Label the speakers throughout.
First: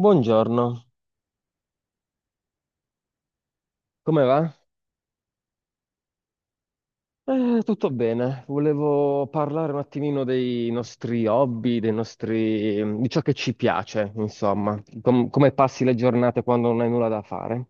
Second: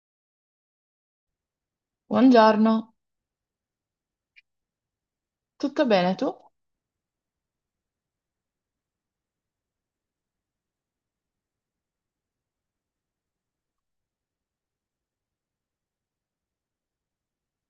Speaker 1: Buongiorno,
Speaker 2: Buongiorno,
Speaker 1: come va?
Speaker 2: tutto bene tu?
Speaker 1: Tutto bene. Volevo parlare un attimino dei nostri hobby, dei nostri di ciò che ci piace, insomma. Come passi le giornate quando non hai nulla da fare?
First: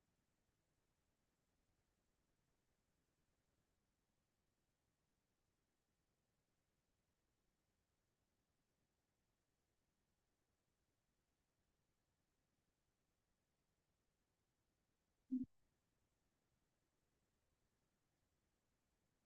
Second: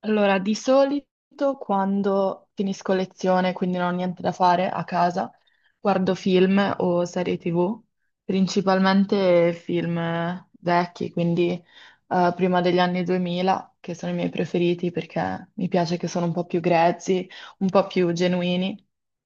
Speaker 2: Allora, di solito quando finisco lezione, quindi non ho niente da fare a casa, guardo film o serie TV, principalmente film vecchi, quindi prima degli anni 2000, che sono i miei preferiti perché mi piace che sono un po' più grezzi, un po' più genuini,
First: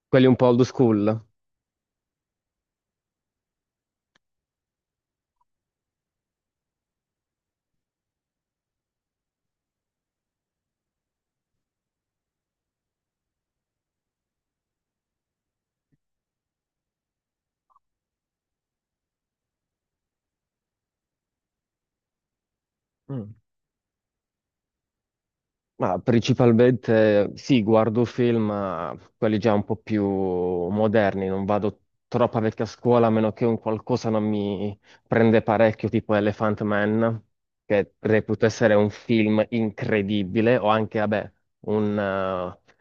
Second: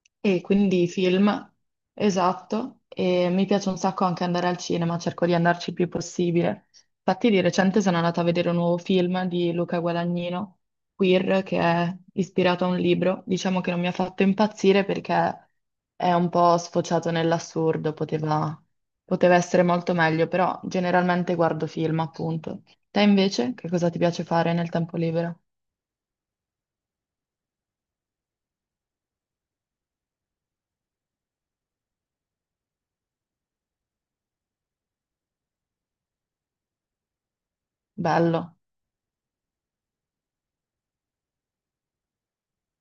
Speaker 1: Quelli un
Speaker 2: e
Speaker 1: po' old
Speaker 2: quindi
Speaker 1: school.
Speaker 2: film, esatto, e mi piace un sacco anche andare al cinema, cerco di andarci il più possibile. Infatti di recente sono andata a vedere un nuovo film di Luca Guadagnino queer che è ispirato a un libro. Diciamo che non mi ha fatto impazzire perché è un po' sfociato nell'assurdo, poteva essere molto meglio, però generalmente guardo film, appunto. Te
Speaker 1: Mm.
Speaker 2: invece, che cosa ti piace fare nel tempo libero?
Speaker 1: Ma principalmente sì, guardo film, ma quelli già un po' più moderni, non vado troppo a vecchia scuola, a meno che un qualcosa non mi prende parecchio, tipo Elephant Man, che reputo
Speaker 2: Bello.
Speaker 1: essere un film incredibile, o anche, vabbè, un, eh,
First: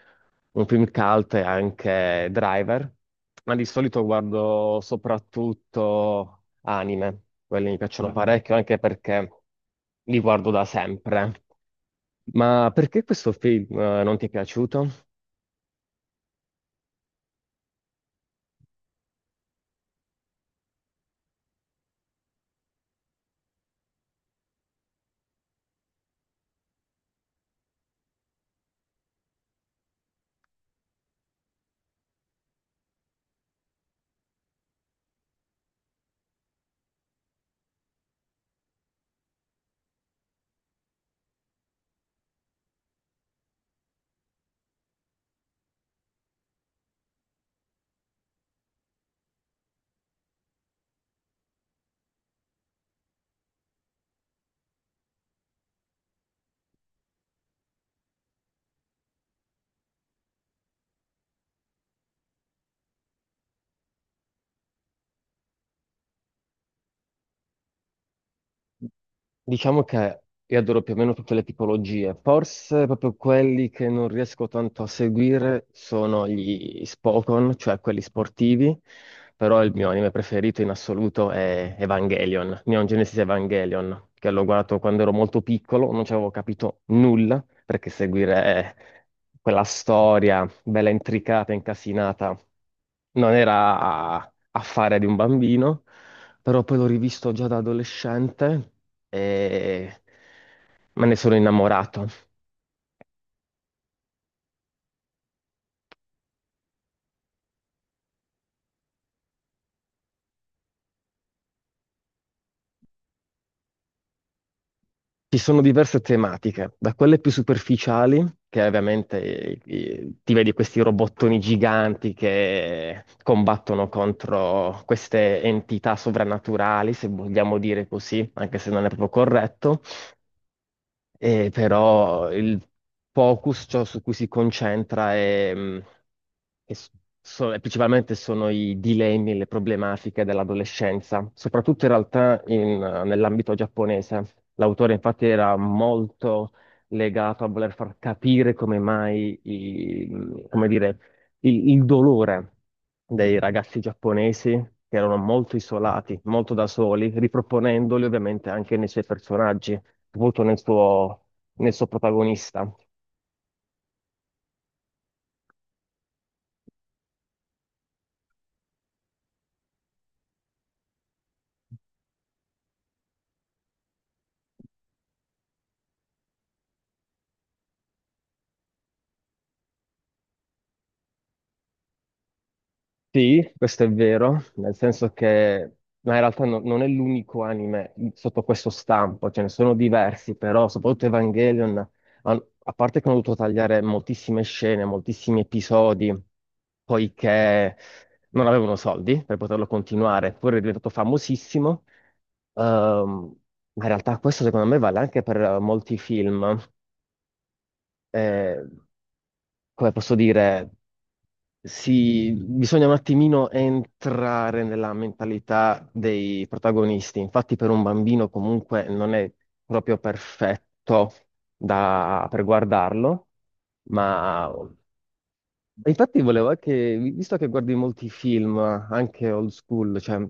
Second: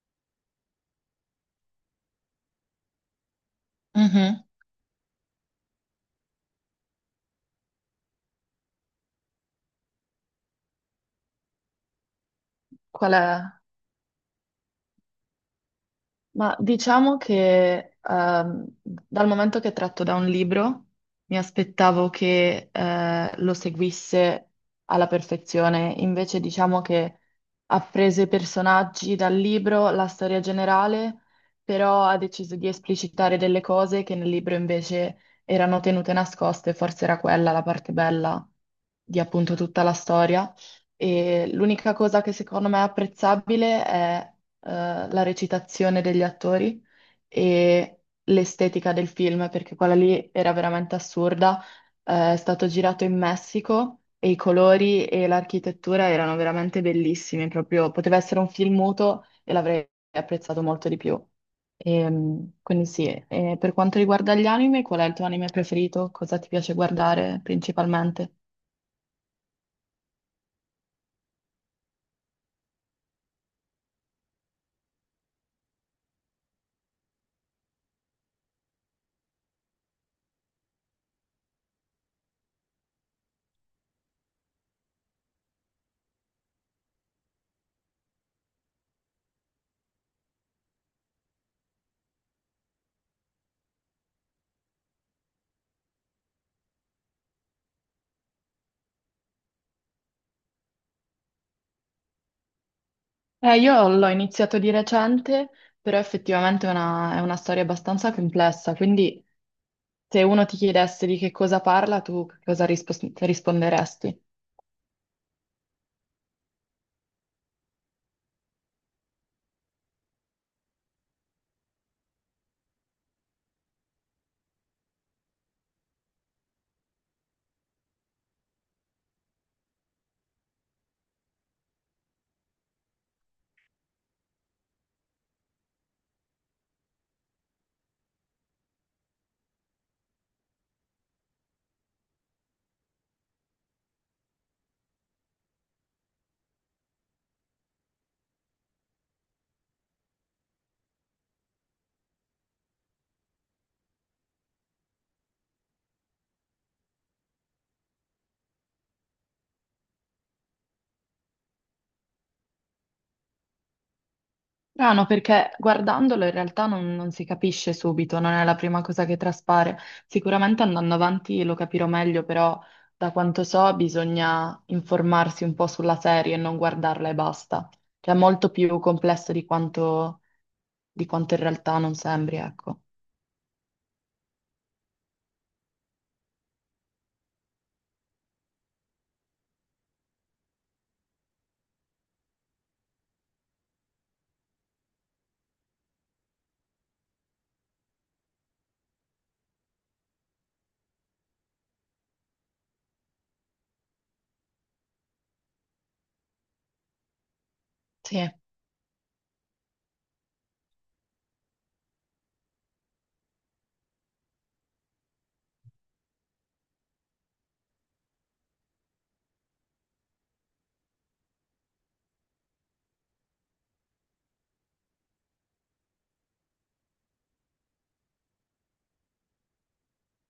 Speaker 1: un film cult e anche Driver, ma di solito
Speaker 2: Mhm.
Speaker 1: guardo soprattutto anime, quelli mi piacciono Ah, parecchio, anche perché li guardo da sempre. Ma perché
Speaker 2: Qual
Speaker 1: questo
Speaker 2: è?
Speaker 1: film non ti è piaciuto?
Speaker 2: Ma diciamo che dal momento che è tratto da un libro, mi aspettavo che lo seguisse alla perfezione. Invece diciamo che ha preso i personaggi dal libro, la storia generale, però ha deciso di esplicitare delle cose che nel libro invece erano tenute nascoste, forse era quella la parte bella di appunto tutta la storia. E l'unica cosa che secondo me è apprezzabile è la recitazione degli attori e l'estetica del film, perché quella lì era veramente assurda. È stato girato in Messico e i colori e l'architettura erano veramente bellissimi, proprio poteva essere un film muto e l'avrei apprezzato molto di più. Quindi sì, e per quanto riguarda gli anime, qual è il tuo anime preferito? Cosa ti piace guardare principalmente?
Speaker 1: Diciamo che io adoro più o meno tutte le tipologie, forse proprio quelli che non riesco tanto a seguire sono gli Spokon, cioè quelli sportivi, però il mio anime preferito in assoluto è Evangelion, Neon Genesis Evangelion, che l'ho guardato quando ero molto piccolo, non ci avevo capito nulla, perché seguire quella storia bella intricata, incasinata, non era affare di un bambino però poi l'ho rivisto già da adolescente e me ne sono innamorato.
Speaker 2: Io l'ho iniziato di recente, però effettivamente è una storia abbastanza complessa, quindi se uno ti chiedesse di che cosa parla, tu che cosa risponderesti?
Speaker 1: Ci sono diverse tematiche, da quelle più superficiali, che ovviamente ti vedi questi robottoni giganti che combattono contro queste entità sovrannaturali, se vogliamo dire così, anche se non è proprio corretto. E però il focus, ciò su cui si concentra è, che s- so- e principalmente sono i dilemmi e le problematiche dell'adolescenza, soprattutto in realtà nell'ambito giapponese. L'autore infatti era molto legato a voler far capire come mai, come dire, il dolore dei ragazzi giapponesi, che erano molto isolati, molto da soli, riproponendoli ovviamente anche nei suoi personaggi molto nel suo protagonista.
Speaker 2: Ah, no, perché guardandolo in realtà non si capisce subito, non è la prima cosa che traspare. Sicuramente andando avanti lo capirò meglio, però da quanto so bisogna informarsi un po' sulla serie e non guardarla e basta. Cioè è molto più complesso di quanto in realtà non sembri, ecco.
Speaker 1: Sì, questo è vero, nel senso che, ma in realtà non è l'unico anime sotto questo stampo, ce ne sono diversi, però soprattutto Evangelion, a parte che hanno dovuto tagliare moltissime scene, moltissimi episodi, poiché non avevano soldi per poterlo continuare, poi è diventato famosissimo. Ehm, ma in realtà questo secondo me vale anche per molti film.
Speaker 2: Sì.
Speaker 1: Eh, Come posso dire? Bisogna un attimino entrare nella mentalità dei protagonisti. Infatti, per un bambino comunque non è proprio perfetto per guardarlo, ma Infatti volevo anche, visto che guardi molti film, anche old school, cioè,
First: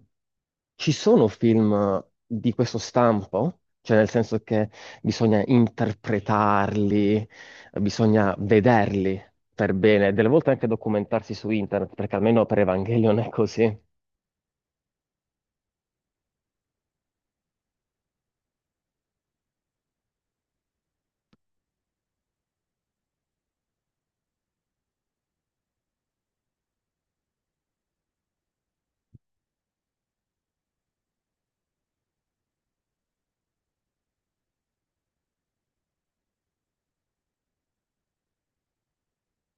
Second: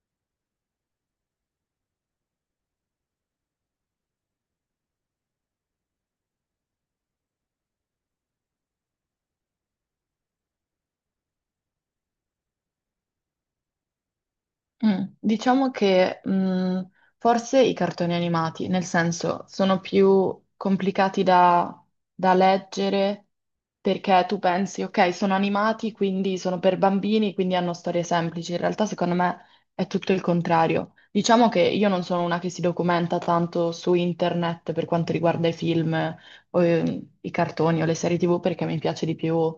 Speaker 1: ci sono film di questo stampo? Cioè, nel senso che bisogna interpretarli, bisogna vederli per bene, delle volte anche documentarsi su internet, perché almeno per Evangelion è così.
Speaker 2: Mm, diciamo che forse i cartoni animati, nel senso, sono più complicati da leggere perché tu pensi, ok, sono animati, quindi sono per bambini, quindi hanno storie semplici. In realtà, secondo me, è tutto il contrario. Diciamo che io non sono una che si documenta tanto su internet per quanto riguarda i film o i cartoni o le serie TV perché mi piace di più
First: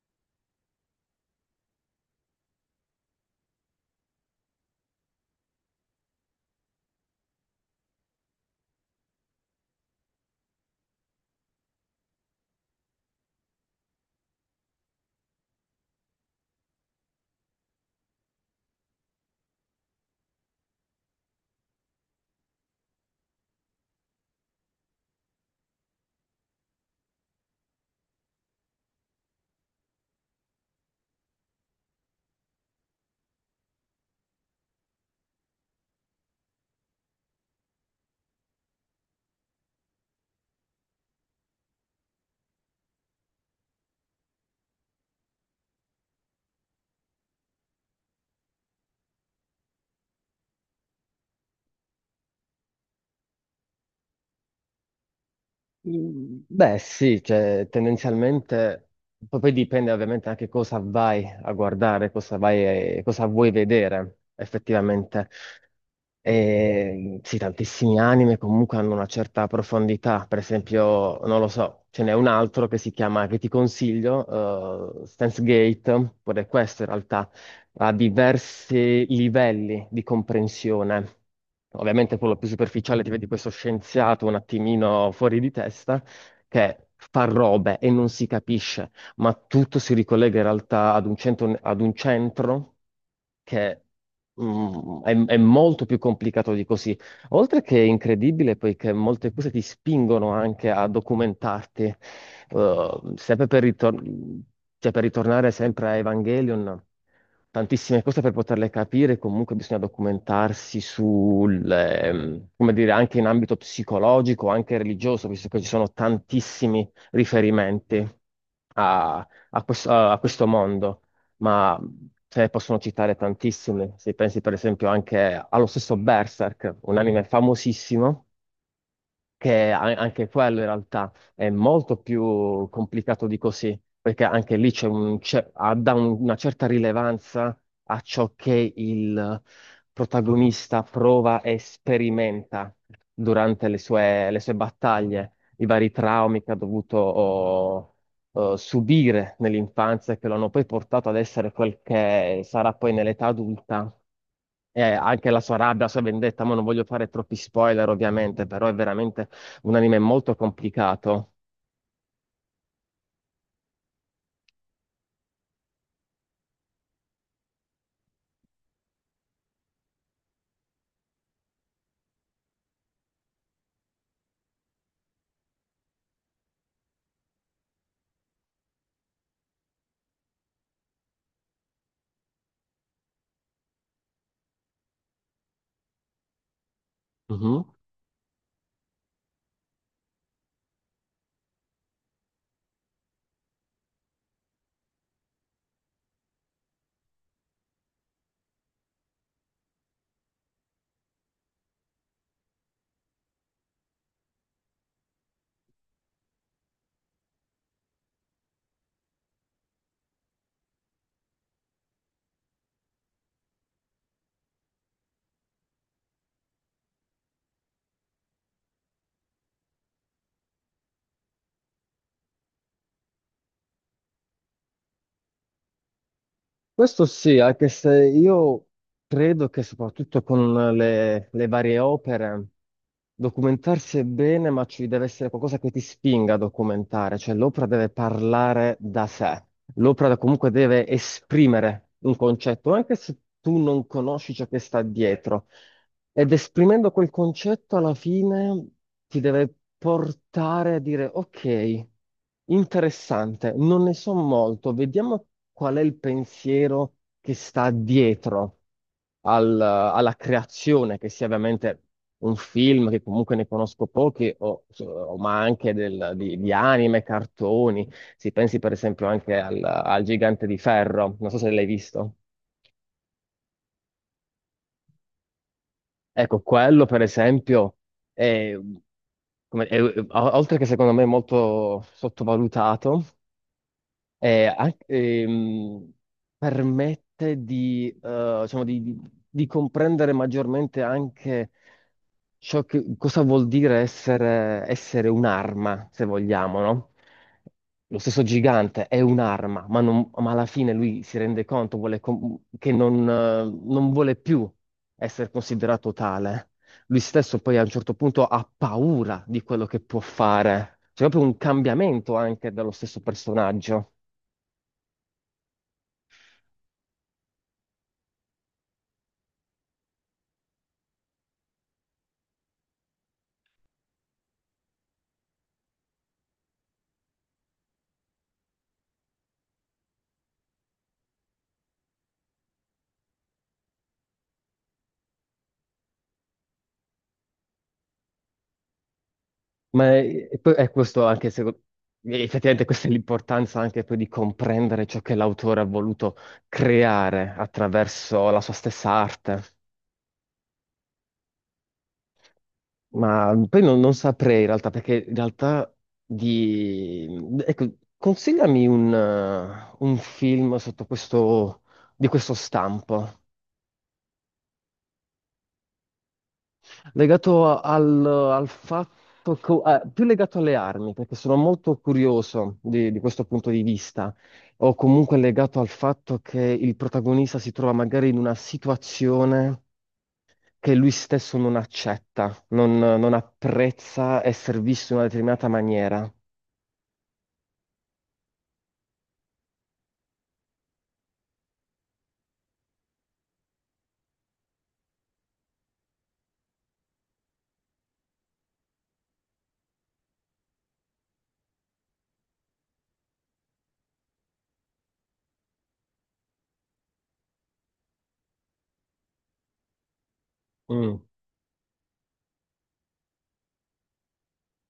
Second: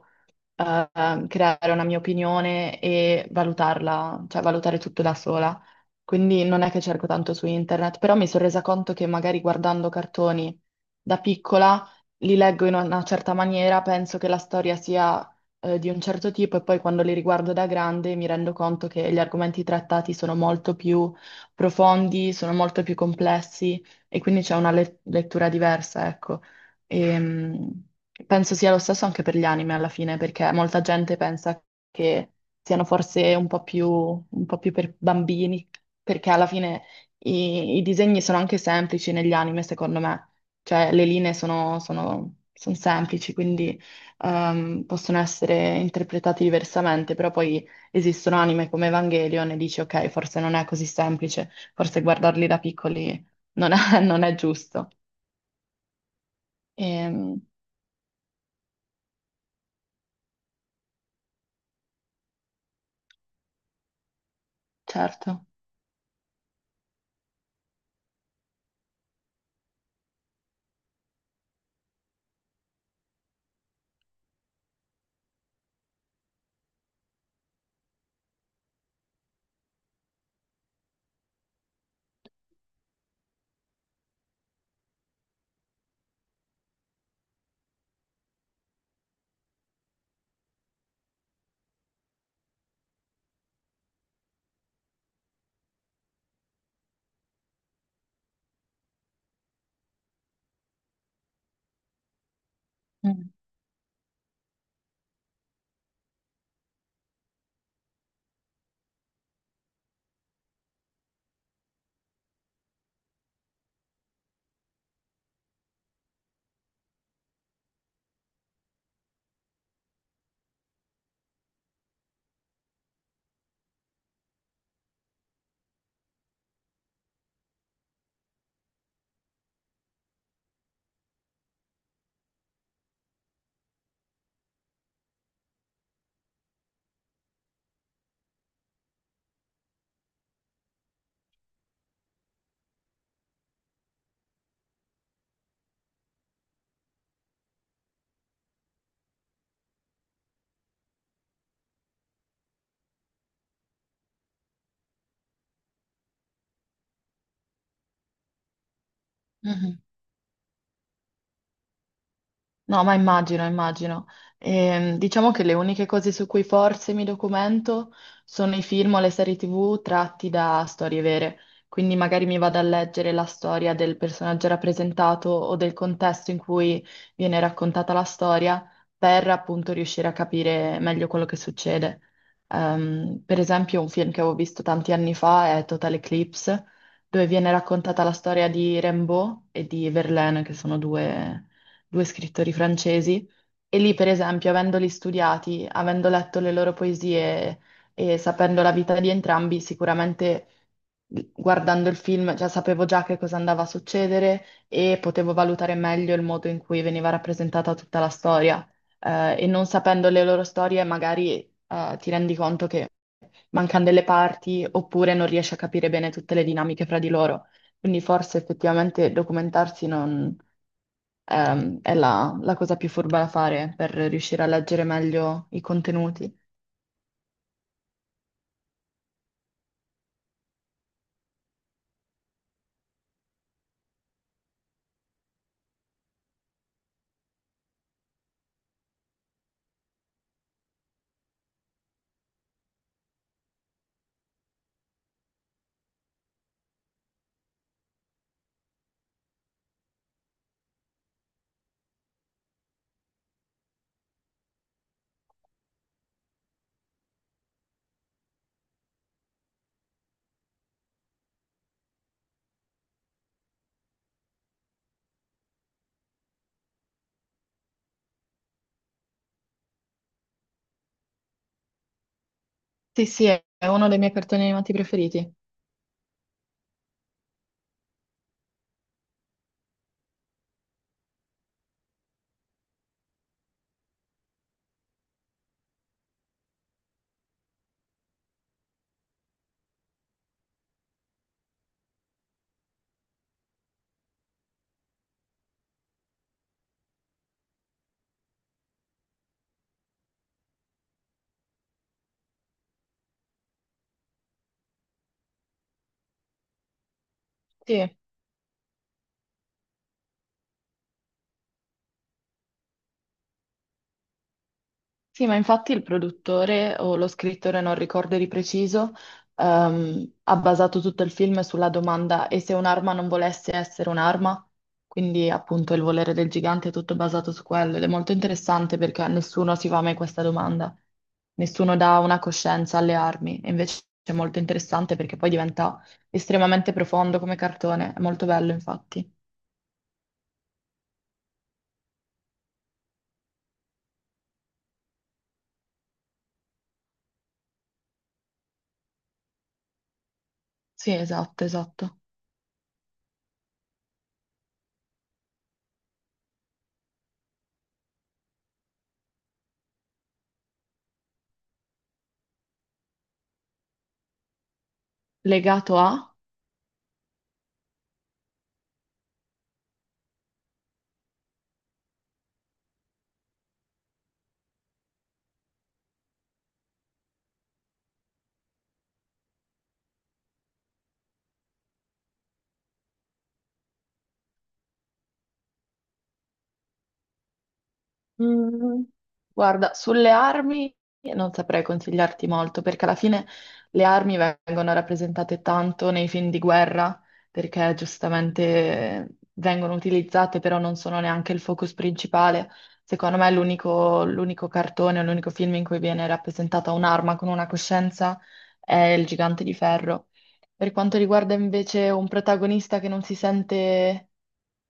Speaker 2: creare una mia opinione e valutarla, cioè valutare tutto da sola. Quindi non è che cerco tanto su internet, però mi sono resa conto che magari guardando cartoni da piccola li leggo in una certa maniera, penso che la storia sia di un certo tipo e poi quando li riguardo da grande mi rendo conto che gli argomenti trattati sono molto più profondi, sono molto più complessi e quindi c'è una lettura diversa, ecco. E, penso sia lo stesso anche per gli anime alla fine, perché molta gente pensa che siano forse un po' più per bambini, perché alla fine i disegni sono anche semplici negli anime, secondo me. Cioè, le linee sono, sono- son semplici, quindi possono essere interpretati diversamente, però poi esistono anime come Evangelion e dici, ok, forse non è così semplice, forse guardarli da piccoli non è, non è giusto.
Speaker 1: Beh, sì,
Speaker 2: Ehm,
Speaker 1: cioè, tendenzialmente poi dipende ovviamente anche cosa vai a guardare, cosa vai, cosa vuoi vedere effettivamente.
Speaker 2: certo.
Speaker 1: E, sì, tantissimi anime comunque hanno una certa profondità, per esempio, non lo so, ce n'è un altro che si chiama, che ti consiglio, Steins Gate, pure questo in realtà ha diversi livelli di comprensione. Ovviamente quello più superficiale ti vedi questo scienziato un attimino fuori di testa, che fa robe e non si capisce, ma tutto si ricollega in realtà ad un centro che mm, è molto più complicato di così. Oltre che è incredibile, poiché molte cose ti spingono anche a documentarti. Eh,
Speaker 2: Mh.
Speaker 1: sempre per, ritor- cioè, per ritornare sempre a Evangelion, tantissime cose per poterle capire, comunque bisogna documentarsi sul, come dire, anche in ambito psicologico, anche religioso, visto che ci sono tantissimi riferimenti a questo mondo ma se ne possono citare tantissime. Se pensi per esempio anche allo stesso Berserk, un anime famosissimo, anche quello in realtà è molto più complicato di così, perché anche lì c'è un, c'è- ha- dà un- una certa rilevanza a ciò che il protagonista prova e sperimenta durante le sue battaglie, i vari traumi che ha o subire nell'infanzia e che lo hanno poi portato ad essere quel che sarà poi nell'età adulta. E anche la sua rabbia, la sua vendetta, ma non voglio fare troppi spoiler ovviamente, però è veramente un
Speaker 2: Mh-mh.
Speaker 1: anime molto complicato.
Speaker 2: No, ma immagino, immagino. Diciamo che le uniche cose su cui forse mi documento sono i film o le serie TV tratti da storie vere. Quindi magari mi vado a leggere la storia del personaggio rappresentato o del contesto in cui viene raccontata la storia per appunto riuscire a capire meglio quello che succede. Per esempio, un film che avevo visto tanti anni fa è Total Eclipse, dove viene
Speaker 1: Mhm.
Speaker 2: raccontata la storia di Rimbaud e di Verlaine, che sono due scrittori francesi, e lì, per esempio, avendoli studiati, avendo letto le loro poesie e sapendo la vita di entrambi, sicuramente guardando il film, già sapevo già che cosa andava a succedere e potevo valutare meglio il modo in cui veniva rappresentata tutta la storia. E non sapendo le loro storie, magari, ti rendi conto che mancano delle parti oppure non riesci a capire bene tutte le dinamiche fra di loro. Quindi forse effettivamente documentarsi non è la cosa più furba da fare per riuscire a leggere meglio i contenuti.
Speaker 1: Questo sì, anche se io Credo che soprattutto con le varie opere documentarsi è bene, ma ci deve essere qualcosa che ti spinga a documentare, cioè l'opera deve parlare da sé, l'opera comunque deve esprimere un concetto, anche se tu non conosci ciò che sta dietro. Ed esprimendo quel concetto alla fine ti deve portare a dire ok, interessante, non ne so molto, vediamo qual è il pensiero che sta dietro alla creazione, che sia ovviamente un film che comunque ne conosco pochi, ma anche di anime, cartoni. Si pensi per esempio anche al Gigante di Ferro, non so se l'hai visto.
Speaker 2: Sì, sì, è uno dei miei cartoni animati preferiti.
Speaker 1: Ecco, quello per esempio è, come- è- o- oltre che secondo me molto sottovalutato, è anche permette di, diciamo, di comprendere maggiormente anche cosa vuol dire essere, essere un'arma, se vogliamo, no? Lo stesso gigante è un'arma, ma, ma alla fine lui si rende conto vuole che non non vuole più essere considerato tale. Lui stesso poi a un certo
Speaker 2: Sì.
Speaker 1: punto ha paura di quello che può fare. C'è proprio un cambiamento anche dallo stesso personaggio.
Speaker 2: Sì, ma infatti il produttore o lo scrittore, non ricordo di preciso, ha basato tutto il film sulla domanda e se un'arma non volesse essere un'arma? Quindi appunto il volere del gigante è tutto basato su quello ed è molto interessante perché a nessuno si fa mai questa domanda, nessuno dà una coscienza alle armi e invece è molto interessante perché poi diventa estremamente profondo come cartone, è molto bello infatti.
Speaker 1: Ma è è questo anche se effettivamente questa è l'importanza anche poi di comprendere ciò che l'autore ha voluto creare attraverso la sua stessa arte.
Speaker 2: Sì, esatto, esatto.
Speaker 1: Ma poi non saprei in realtà, perché in realtà di Ecco, consigliami un film sotto questo, di questo stampo.
Speaker 2: Legato a?
Speaker 1: Legato al fatto, più legato alle armi, perché sono molto curioso di questo punto di vista, o comunque legato al fatto che il protagonista si trova magari in una situazione che lui stesso non accetta, non apprezza essere visto in una determinata maniera.
Speaker 2: Mm, guarda, sulle armi non saprei consigliarti molto perché alla fine le armi vengono rappresentate tanto nei film di guerra perché giustamente vengono utilizzate, però non sono neanche il focus principale. Secondo me l'unico cartone, l'unico film in cui viene rappresentata un'arma con una coscienza è Il Gigante di Ferro. Per
Speaker 1: Mm.
Speaker 2: quanto riguarda invece un protagonista che non si sente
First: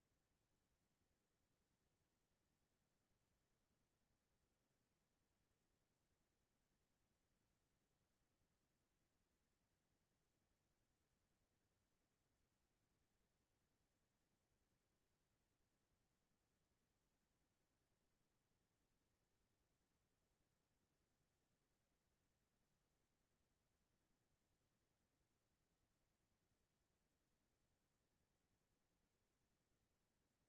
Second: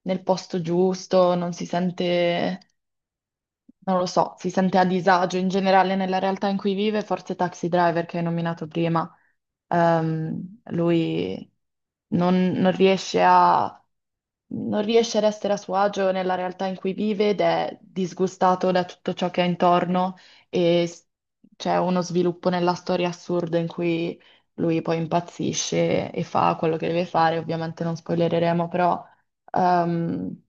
Speaker 2: nel posto giusto, non si sente non lo so, si sente a disagio in generale nella realtà in cui vive, forse Taxi Driver che hai nominato prima, lui non riesce a non riesce ad essere a suo agio nella realtà in cui vive ed è disgustato da tutto ciò che ha intorno e s- c'è uno sviluppo nella storia assurda in cui lui poi impazzisce e fa quello che deve fare. Ovviamente non spoilereremo, però ehm,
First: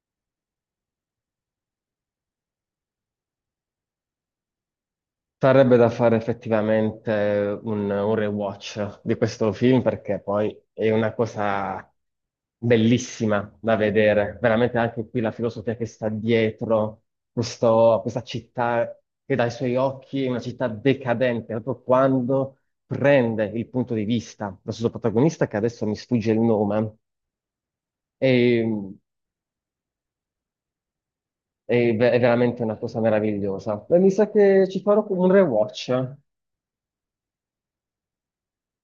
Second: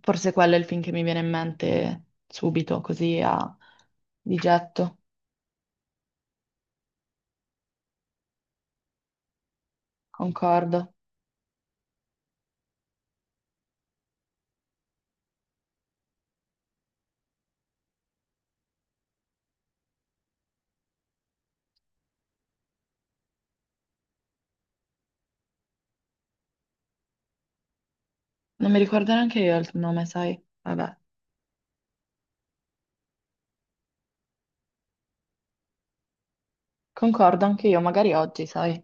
Speaker 2: forse quello è il film che mi viene in mente subito, così a di getto.
Speaker 1: Sarebbe da fare effettivamente un rewatch di questo film perché poi
Speaker 2: Concordo.
Speaker 1: è una cosa bellissima da vedere. Veramente anche qui la filosofia che sta dietro questa città che dai suoi occhi è una città decadente, proprio quando prende il punto di vista del suo protagonista, che adesso mi sfugge il nome, è,
Speaker 2: Non mi ricordo neanche io il nome, sai? Vabbè.
Speaker 1: è è veramente una cosa meravigliosa. E mi sa che ci farò un rewatch.
Speaker 2: Concordo anche io, magari oggi, sai?